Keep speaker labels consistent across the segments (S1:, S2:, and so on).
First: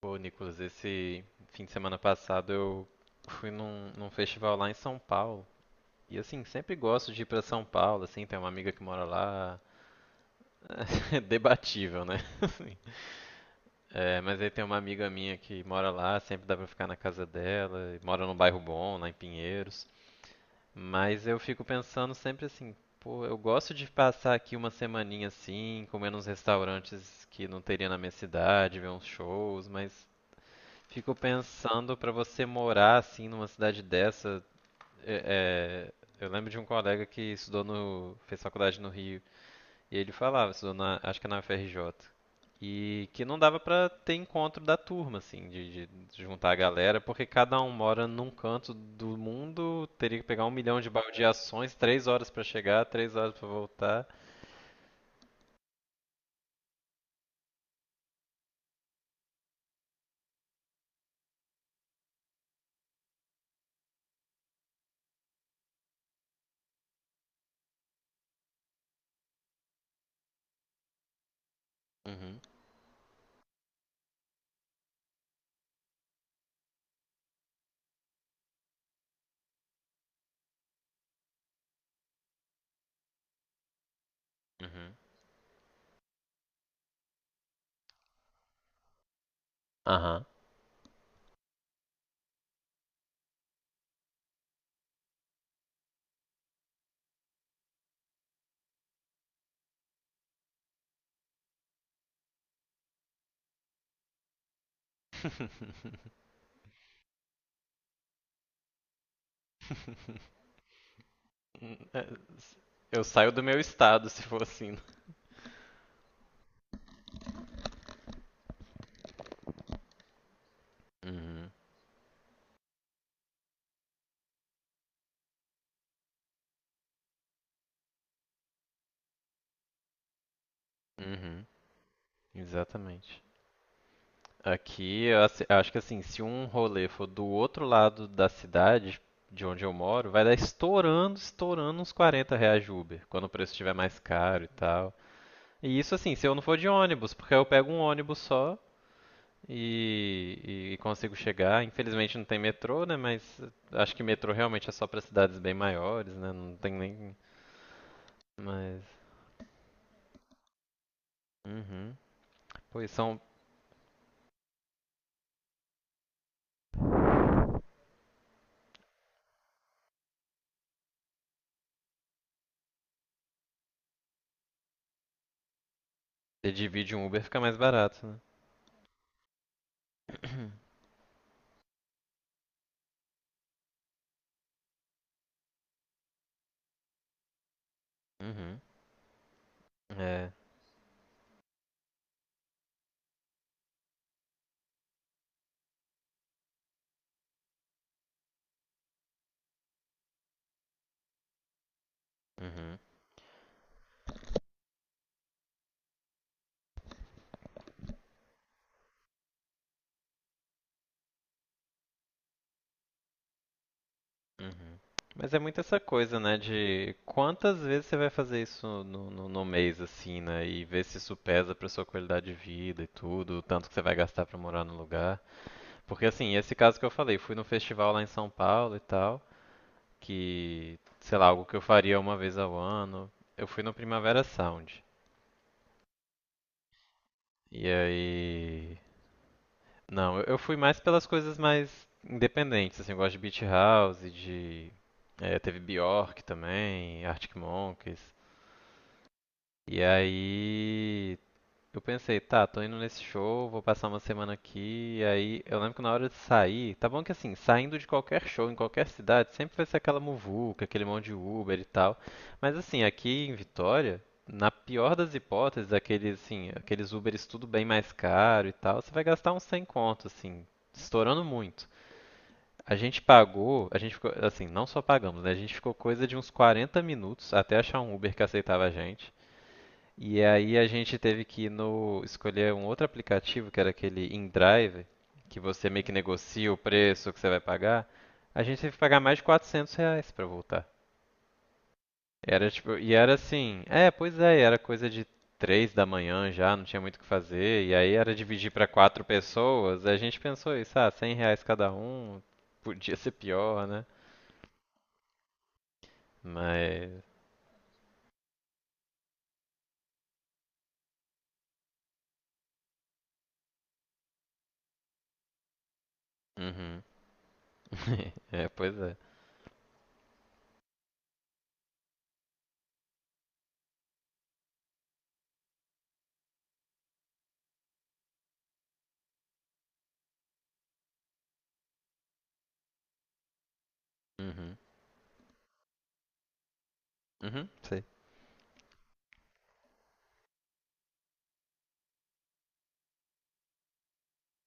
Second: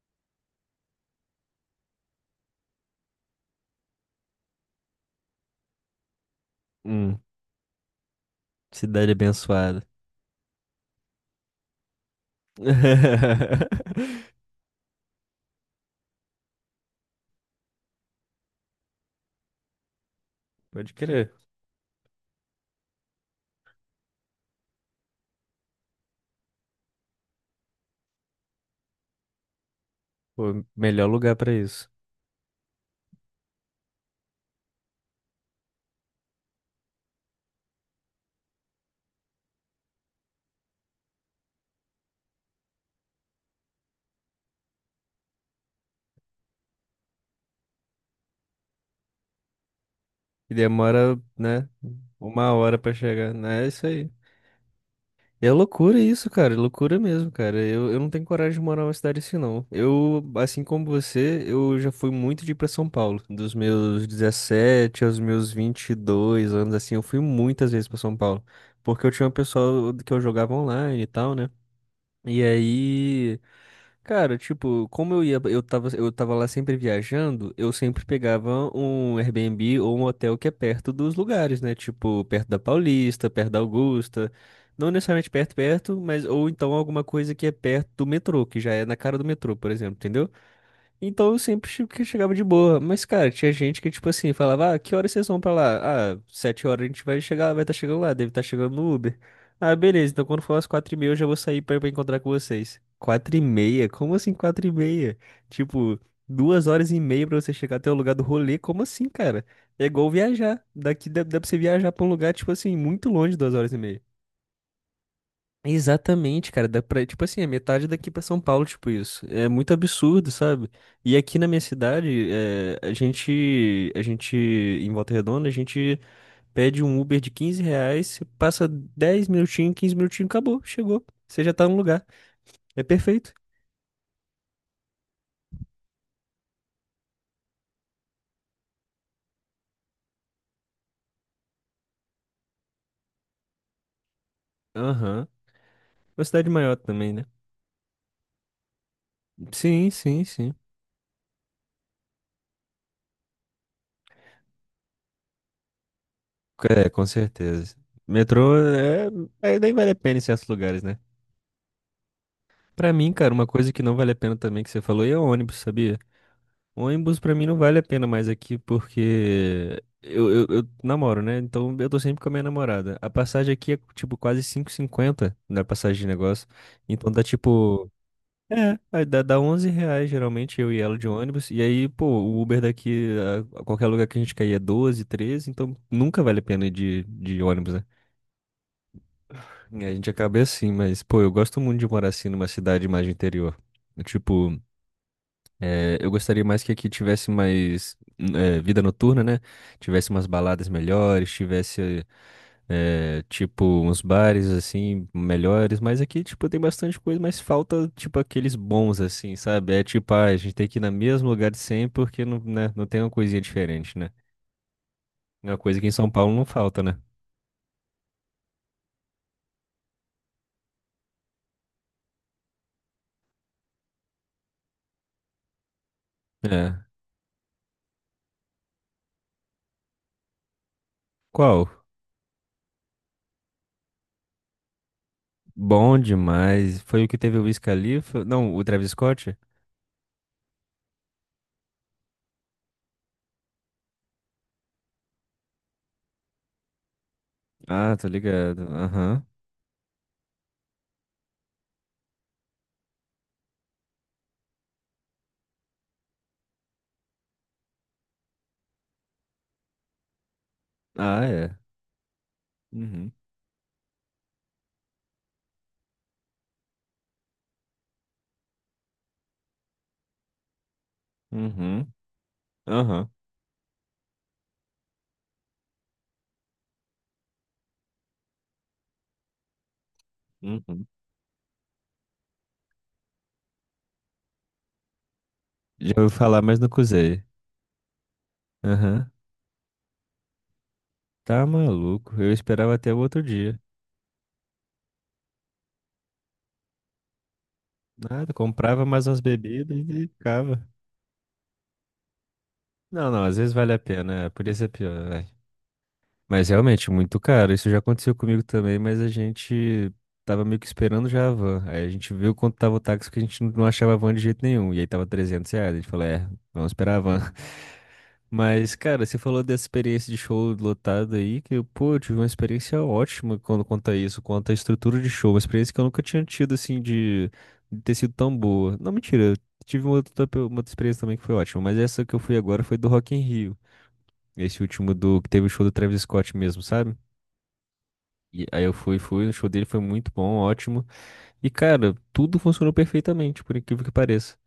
S1: Pô, Nicolas, esse fim de semana passado eu fui num festival lá em São Paulo. E assim, sempre gosto
S2: Hum,
S1: de ir pra São Paulo, assim, tem uma amiga que mora
S2: cidade
S1: lá.
S2: abençoada.
S1: É debatível, né? Assim. É, mas aí tem uma amiga minha que mora lá, sempre dá pra ficar na casa dela, e mora num bairro bom, lá em Pinheiros.
S2: Pode
S1: Mas
S2: crer.
S1: eu fico pensando sempre assim, pô, eu gosto de passar aqui uma semaninha assim, comer nos restaurantes que não teria na minha cidade, ver uns shows, mas
S2: Pô, melhor
S1: fico
S2: lugar pra isso.
S1: pensando pra você morar assim numa cidade dessa. é- É, eu lembro de um colega que estudou no, fez faculdade no Rio e ele falava, estudou na, acho que na UFRJ, e que não dava pra ter encontro da turma assim, de juntar a galera, porque cada um mora num canto do mundo, teria que pegar um
S2: E
S1: milhão de
S2: demora, né,
S1: baldeações, três horas pra
S2: uma hora
S1: chegar,
S2: pra
S1: três
S2: chegar,
S1: horas pra
S2: né? É isso
S1: voltar.
S2: aí. É loucura isso, cara. É loucura mesmo, cara. Eu não tenho coragem de morar numa cidade assim, não. Eu, assim como você, eu já fui muito de ir pra São Paulo. Dos meus 17 aos meus 22 anos, assim, eu fui muitas vezes pra São Paulo. Porque eu tinha um pessoal que eu jogava online e tal, né?
S1: Uhum,
S2: E aí. Cara, tipo, como eu ia, eu tava lá sempre viajando, eu sempre pegava um Airbnb ou um hotel que é perto dos lugares, né? Tipo, perto da Paulista, perto da Augusta. Não
S1: uhum,
S2: necessariamente perto, perto, mas ou então alguma coisa que é perto do metrô, que já é na cara do metrô, por exemplo,
S1: aham.
S2: entendeu? Então eu sempre que chegava de boa. Mas, cara, tinha gente que, tipo assim, falava, ah, que horas vocês vão pra lá? Ah, sete horas a gente vai chegar, vai estar chegando lá, deve estar chegando no Uber. Ah, beleza, então quando for às quatro e meia eu já vou sair pra encontrar com vocês. Quatro e meia? Como assim quatro e meia? Tipo, duas horas e meia pra você chegar até o lugar do rolê? Como assim, cara? É igual viajar. Daqui dá pra você viajar pra um lugar, tipo assim,
S1: Eu
S2: muito
S1: saio
S2: longe,
S1: do
S2: duas
S1: meu
S2: horas e meia.
S1: estado se for assim.
S2: Exatamente, cara. Dá pra, tipo assim, é metade daqui pra São Paulo, tipo isso. É muito absurdo, sabe? E aqui na
S1: Uhum.
S2: minha cidade, é, em Volta Redonda, a gente pede um Uber de R$ 15, você passa 10 minutinhos, 15 minutinhos, acabou, chegou. Você
S1: Uhum,
S2: já tá no lugar. É
S1: exatamente.
S2: perfeito.
S1: Aqui, acho que assim, se um rolê for do outro lado da cidade, de onde eu moro, vai dar estourando, estourando uns R$ 40 de Uber, quando o preço estiver mais caro e tal.
S2: Aham.
S1: E isso assim,
S2: Uma
S1: se eu não
S2: cidade
S1: for de
S2: maior também,
S1: ônibus,
S2: né?
S1: porque eu pego um ônibus só
S2: Sim, sim, sim.
S1: e consigo chegar. Infelizmente não tem metrô, né? Mas acho que metrô realmente é só para cidades bem maiores, né? Não tem
S2: É, com
S1: nem.
S2: certeza. Metrô
S1: Mas.
S2: nem vale a pena em certos lugares, né?
S1: Uhum. Pois
S2: Pra mim,
S1: são.
S2: cara, uma coisa que não vale a pena também que você falou aí é o ônibus, sabia? Ônibus pra mim não vale a pena mais aqui porque eu namoro, né? Então eu tô sempre com a minha namorada. A passagem aqui é tipo quase 5,50 na passagem de negócio.
S1: Você divide um
S2: Então
S1: Uber,
S2: dá
S1: fica mais
S2: tipo.
S1: barato, né?
S2: É, aí dá R$ 11 geralmente eu e ela de ônibus. E aí, pô, o Uber daqui a qualquer lugar que a gente cair é 12, 13. Então nunca vale a pena ir de ônibus, né?
S1: Uhum.
S2: E a gente
S1: É.
S2: acaba assim, mas pô, eu gosto muito de morar assim numa cidade mais de interior. Tipo. É, eu gostaria mais que aqui tivesse mais vida noturna, né? Tivesse umas baladas melhores, tivesse,
S1: Uhum.
S2: tipo, uns bares, assim, melhores. Mas aqui, tipo, tem bastante coisa, mas falta, tipo, aqueles bons, assim, sabe? É tipo, ah, a gente tem que ir no mesmo lugar de sempre porque não, né, não tem uma coisinha diferente, né?
S1: Uhum. Mas é
S2: É uma
S1: muito essa
S2: coisa que em São
S1: coisa,
S2: Paulo
S1: né,
S2: não falta,
S1: de
S2: né?
S1: quantas vezes você vai fazer isso no mês, assim, né, e ver se isso pesa pra sua qualidade de vida e tudo, o tanto que você vai gastar pra morar no lugar. Porque, assim, esse caso
S2: É.
S1: que eu falei, fui no festival lá em São Paulo e tal, que, sei lá, algo que eu
S2: Qual?
S1: faria uma vez ao ano, eu fui no Primavera Sound.
S2: Bom demais. Foi o que teve o Wiz
S1: E
S2: Khalifa? Não, o
S1: aí,
S2: Travis Scott?
S1: não, eu fui mais pelas coisas mais independentes, assim, eu gosto de Beach House, de... teve Bjork também, Arctic
S2: Ah,
S1: Monkeys.
S2: tô ligado. Aham.
S1: E aí eu pensei, tá, tô indo nesse show, vou passar uma semana aqui, e aí eu lembro que na hora de sair, tá bom que assim, saindo de qualquer show em qualquer cidade, sempre vai ser aquela muvuca, aquele monte de
S2: Ah, é.
S1: Uber e tal. Mas assim,
S2: Uhum.
S1: aqui em Vitória, na pior das hipóteses, aqueles assim, aqueles Uberes tudo bem mais caro e tal, você vai gastar uns 100 conto, assim, estourando muito.
S2: Uhum.
S1: A gente
S2: Aham.
S1: pagou, a gente ficou, assim, não só pagamos, né? A gente ficou coisa de uns 40 minutos até achar um Uber que aceitava a gente. E aí a
S2: Uhum.
S1: gente teve que ir no escolher um outro aplicativo, que era aquele InDrive, que você meio que
S2: Já ouvi falar,
S1: negocia o
S2: mas não
S1: preço que
S2: usei.
S1: você vai pagar. A gente teve que pagar
S2: Aham.
S1: mais de R$ 400 pra voltar.
S2: Tá maluco. Eu
S1: Era
S2: esperava
S1: tipo,
S2: até
S1: e
S2: o
S1: era
S2: outro dia.
S1: assim, é, pois é, e era coisa de três da manhã já, não tinha muito o que fazer, e aí era
S2: Nada,
S1: dividir pra
S2: comprava
S1: quatro
S2: mais umas bebidas
S1: pessoas, a
S2: e
S1: gente pensou
S2: ficava.
S1: isso, ah, R$ 100 cada um, podia
S2: Não,
S1: ser
S2: não, às vezes
S1: pior,
S2: vale a
S1: né?
S2: pena. Podia ser pior, vai. Mas realmente,
S1: Mas,
S2: muito caro. Isso já aconteceu comigo também, mas a gente tava meio que esperando já a van. Aí a gente viu quanto tava o táxi, que a gente não achava a van de jeito nenhum. E aí tava R$ 300. A gente falou, é, vamos
S1: uhum.
S2: esperar a van.
S1: É,
S2: Mas,
S1: pois é.
S2: cara, você falou dessa experiência de show lotado aí, que, pô, eu tive uma experiência ótima quando conta isso, quanto à estrutura de show, uma experiência que eu nunca tinha tido, assim, de, ter sido tão boa. Não, mentira, eu tive uma outra experiência também que foi ótima, mas essa que eu fui agora foi do Rock in Rio,
S1: Uhum.
S2: esse último do, que teve o show do Travis Scott mesmo, sabe?
S1: Uhum, sei.
S2: E aí eu fui, o show dele foi muito bom, ótimo. E, cara, tudo funcionou perfeitamente, por incrível que pareça.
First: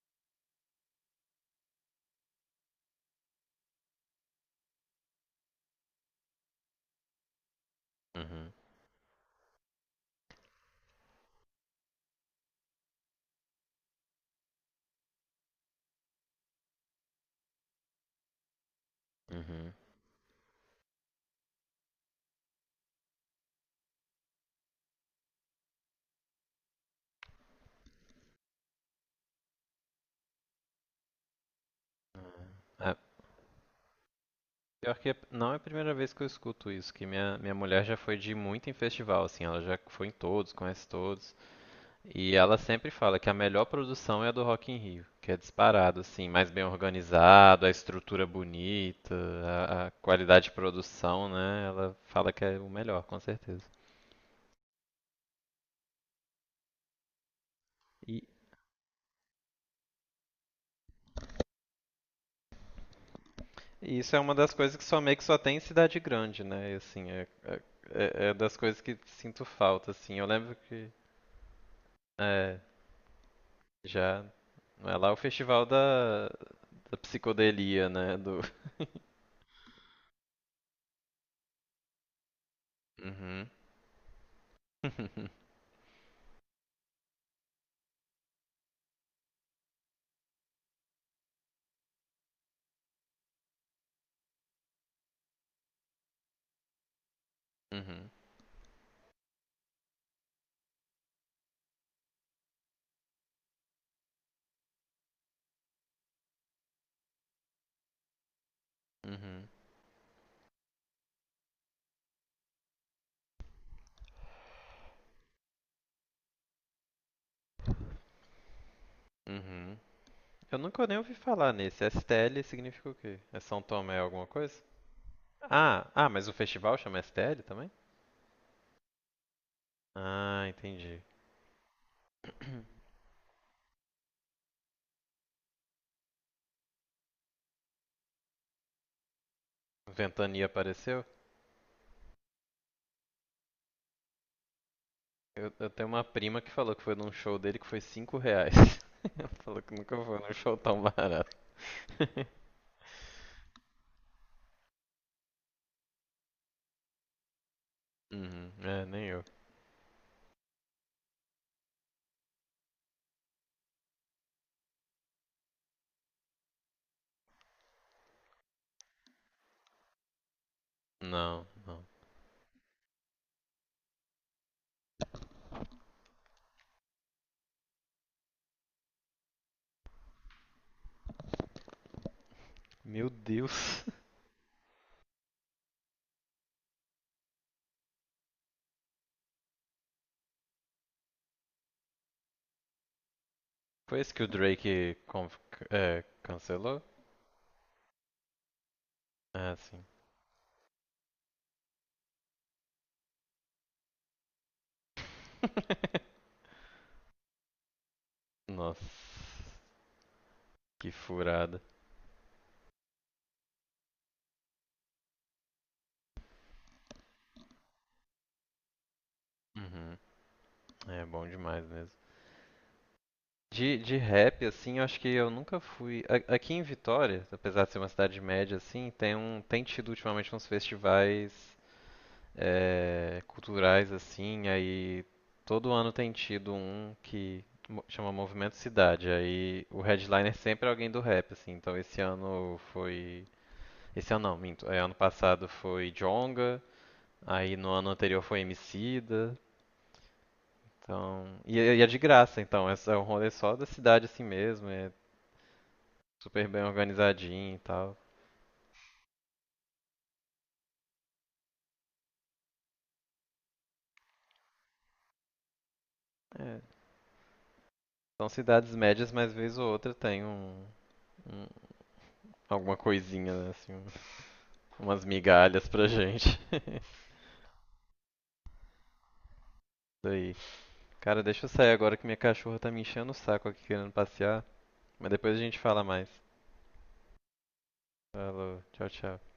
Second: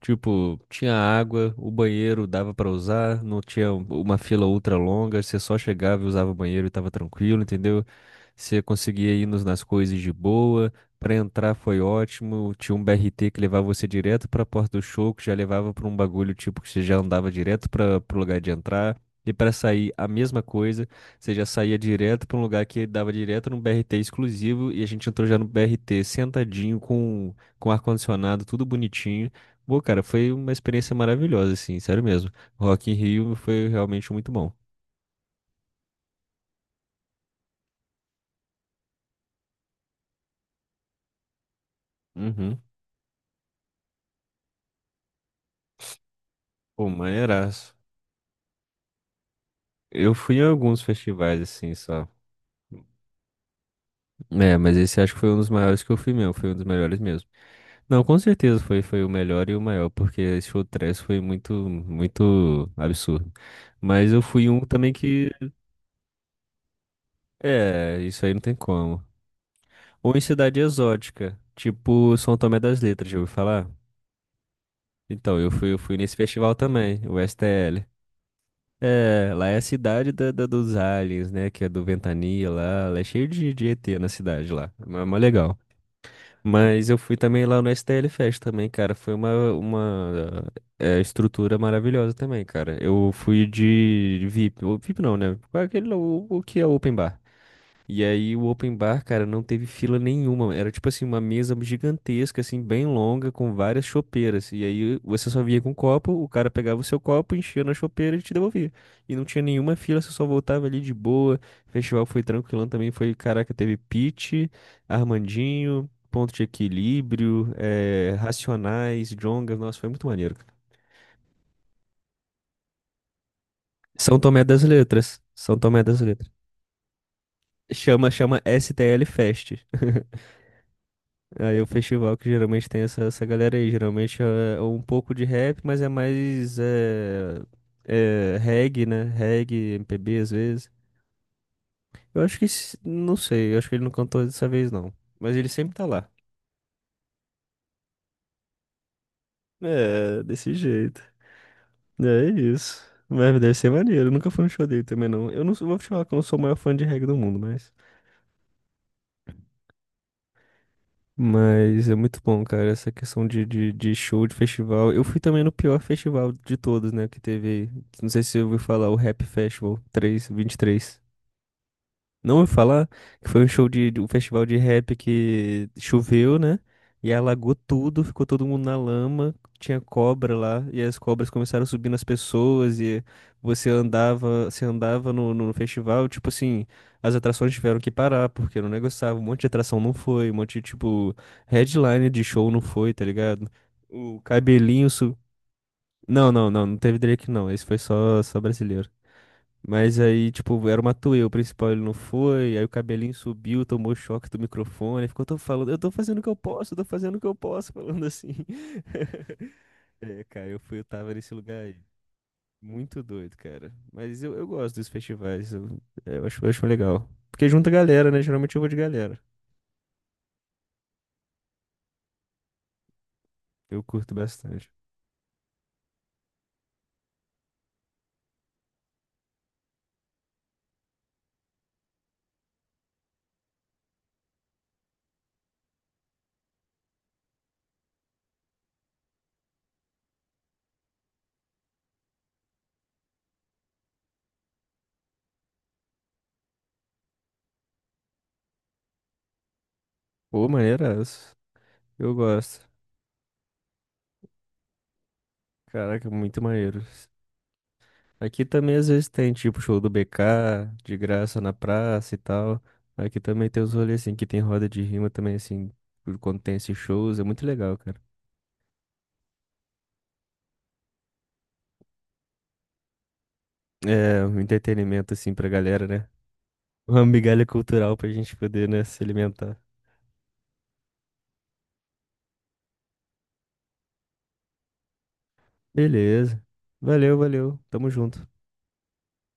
S2: Tipo, tinha água, o banheiro dava pra usar, não tinha uma fila ultra longa, você só chegava e usava o banheiro e tava tranquilo, entendeu?
S1: Uhum.
S2: Você conseguia ir nas coisas de boa, pra entrar foi ótimo, tinha um BRT que levava você direto pra porta do show, que já levava pra um bagulho tipo que você já andava direto para pro lugar de entrar. E pra
S1: Uhum.
S2: sair, a mesma coisa. Você já saía direto para um lugar que dava direto num BRT exclusivo e a gente entrou já no BRT sentadinho com ar-condicionado, tudo bonitinho. Pô, cara, foi uma experiência maravilhosa, assim, sério mesmo. Rock in
S1: Ah,
S2: Rio foi realmente muito bom.
S1: pior que não é a primeira vez que eu escuto isso, que minha mulher já foi de muito em festival, assim, ela já foi em todos, conhece todos, e ela
S2: Uhum.
S1: sempre fala que a melhor produção é a do Rock in Rio, que é disparado, assim, mais bem
S2: Pô,
S1: organizado, a
S2: maneiraço.
S1: estrutura bonita, a
S2: Eu fui em
S1: qualidade de
S2: alguns
S1: produção,
S2: festivais,
S1: né?
S2: assim,
S1: Ela
S2: só.
S1: fala que é o melhor, com certeza.
S2: É, mas esse acho que foi um dos maiores que eu fui mesmo, foi um dos melhores mesmo. Não, com
S1: E,
S2: certeza foi, foi o melhor e o maior, porque esse show trash foi muito, muito absurdo.
S1: e
S2: Mas
S1: isso é
S2: eu
S1: uma
S2: fui em
S1: das
S2: um
S1: coisas que
S2: também
S1: só meio que
S2: que
S1: só tem em cidade grande, né? E, assim,
S2: É, isso
S1: é
S2: aí não tem
S1: das coisas que
S2: como.
S1: sinto falta,
S2: Ou
S1: assim.
S2: em
S1: Eu lembro
S2: cidade
S1: que
S2: exótica, tipo São
S1: é,
S2: Tomé das Letras, já ouviu falar?
S1: já é lá o
S2: Então, eu
S1: festival
S2: fui, eu fui nesse
S1: da
S2: festival também, o STL.
S1: psicodelia, né? Do...
S2: É, lá é a cidade da, dos aliens, né? Que é do Ventania lá. Lá é cheio
S1: Uhum.
S2: de ET na cidade lá. É mó legal. Mas eu fui também lá no STL Fest também, cara. Foi uma estrutura maravilhosa também, cara. Eu fui de VIP. O VIP não, né? Qual é aquele, o que é open bar? E
S1: Uhum.
S2: aí o open bar, cara, não teve fila nenhuma. Era tipo assim, uma mesa gigantesca, assim, bem longa, com várias chopeiras. E aí você só via com um copo, o cara pegava o seu copo, enchia na chopeira e te devolvia. E não tinha
S1: Uhum.
S2: nenhuma fila, você só voltava ali de boa. O festival foi tranquilão também, foi, caraca, teve Pitty, Armandinho, Ponto de Equilíbrio, Racionais, Djonga.
S1: Uhum.
S2: Nossa, foi muito maneiro, cara.
S1: Eu nunca nem ouvi falar nesse. STL significa o quê? É São Tomé
S2: São
S1: alguma
S2: Tomé
S1: coisa?
S2: das Letras. São Tomé das
S1: Ah, mas
S2: Letras.
S1: o festival chama STL também?
S2: Chama, chama STL Fest.
S1: Ah, entendi.
S2: Aí o festival que geralmente tem essa galera aí, geralmente é um pouco de rap, mas é mais reggae, né? Reggae, MPB às
S1: Ventania
S2: vezes.
S1: apareceu?
S2: Eu acho que, não sei, eu acho que ele não cantou dessa vez não, mas ele
S1: Eu
S2: sempre tá
S1: tenho uma
S2: lá.
S1: prima que falou que foi num show dele que foi R$ 5. Ela falou que nunca foi
S2: É,
S1: num
S2: desse
S1: show tão
S2: jeito.
S1: barato.
S2: É isso. Mas deve ser maneiro, eu nunca fui no show dele também não. Eu não sou- vou te falar que eu não sou o maior fã de reggae do mundo, mas...
S1: Uhum. É, nem eu.
S2: Mas é muito bom, cara, essa questão de show, de festival. Eu fui também no pior festival de todos, né, que teve aí. Não sei se você ouviu falar, o Rap Festival 3, três
S1: Não, não.
S2: não vou falar que foi um show de um festival de rap que choveu, né? E alagou tudo, ficou todo mundo na lama, tinha cobra lá, e as cobras começaram a subir nas pessoas, e
S1: Meu
S2: você
S1: Deus.
S2: andava, você andava no festival, tipo assim, as atrações tiveram que parar, porque não negociava, um monte de atração não foi, um monte de, tipo, headline de show não foi, tá ligado?
S1: Foi esse
S2: O
S1: que o
S2: cabelinho sub...
S1: É,
S2: Não, não, não, não
S1: cancelou?
S2: teve Drake não, esse foi só brasileiro.
S1: Ah, sim.
S2: Mas aí, tipo, era uma Matuê, o principal ele não foi, aí o cabelinho subiu, tomou choque do microfone, ficou todo falando, eu tô fazendo o que eu posso, eu tô fazendo o que eu posso, falando assim.
S1: Nossa,
S2: É, cara, eu fui, eu
S1: que
S2: tava nesse
S1: furada.
S2: lugar aí. Muito doido, cara. Mas eu gosto dos festivais, eu acho legal. Porque junta galera, né? Geralmente eu vou de galera.
S1: Uhum. É bom demais mesmo.
S2: Eu
S1: De
S2: curto
S1: rap,
S2: bastante.
S1: assim, eu acho que eu nunca fui. Aqui em Vitória, apesar de ser uma cidade média, assim, tem um. Tem tido ultimamente uns festivais é, culturais, assim, aí todo ano tem tido um que chama Movimento Cidade. Aí o headliner sempre é alguém do rap, assim. Então esse ano foi. Esse ano não, minto. Ano passado foi Djonga, aí no ano anterior foi Emicida.
S2: Pô, maneiraço.
S1: Então, é e é de
S2: Eu
S1: graça,
S2: gosto.
S1: então. É um rolê só da cidade assim mesmo, é
S2: Caraca, muito
S1: super bem
S2: maneiro.
S1: organizadinho e tal.
S2: Aqui também às vezes tem, tipo, show do BK, de graça na praça e tal. Aqui também tem os rolês, assim, que tem roda de rima também, assim, por quando tem
S1: É,
S2: esses shows, é muito legal, cara.
S1: são cidades médias, mas vez ou outra tem um- alguma coisinha, né, assim, um-
S2: É, um
S1: umas
S2: entretenimento, assim, pra
S1: migalhas pra
S2: galera, né?
S1: gente.
S2: Uma migalha cultural pra gente poder, né, se alimentar.
S1: Isso aí. Cara, deixa eu sair agora que minha cachorra tá me enchendo o saco aqui querendo passear, mas depois a gente fala mais.
S2: Beleza. Valeu, valeu. Tamo junto.
S1: Falou, tchau, tchau.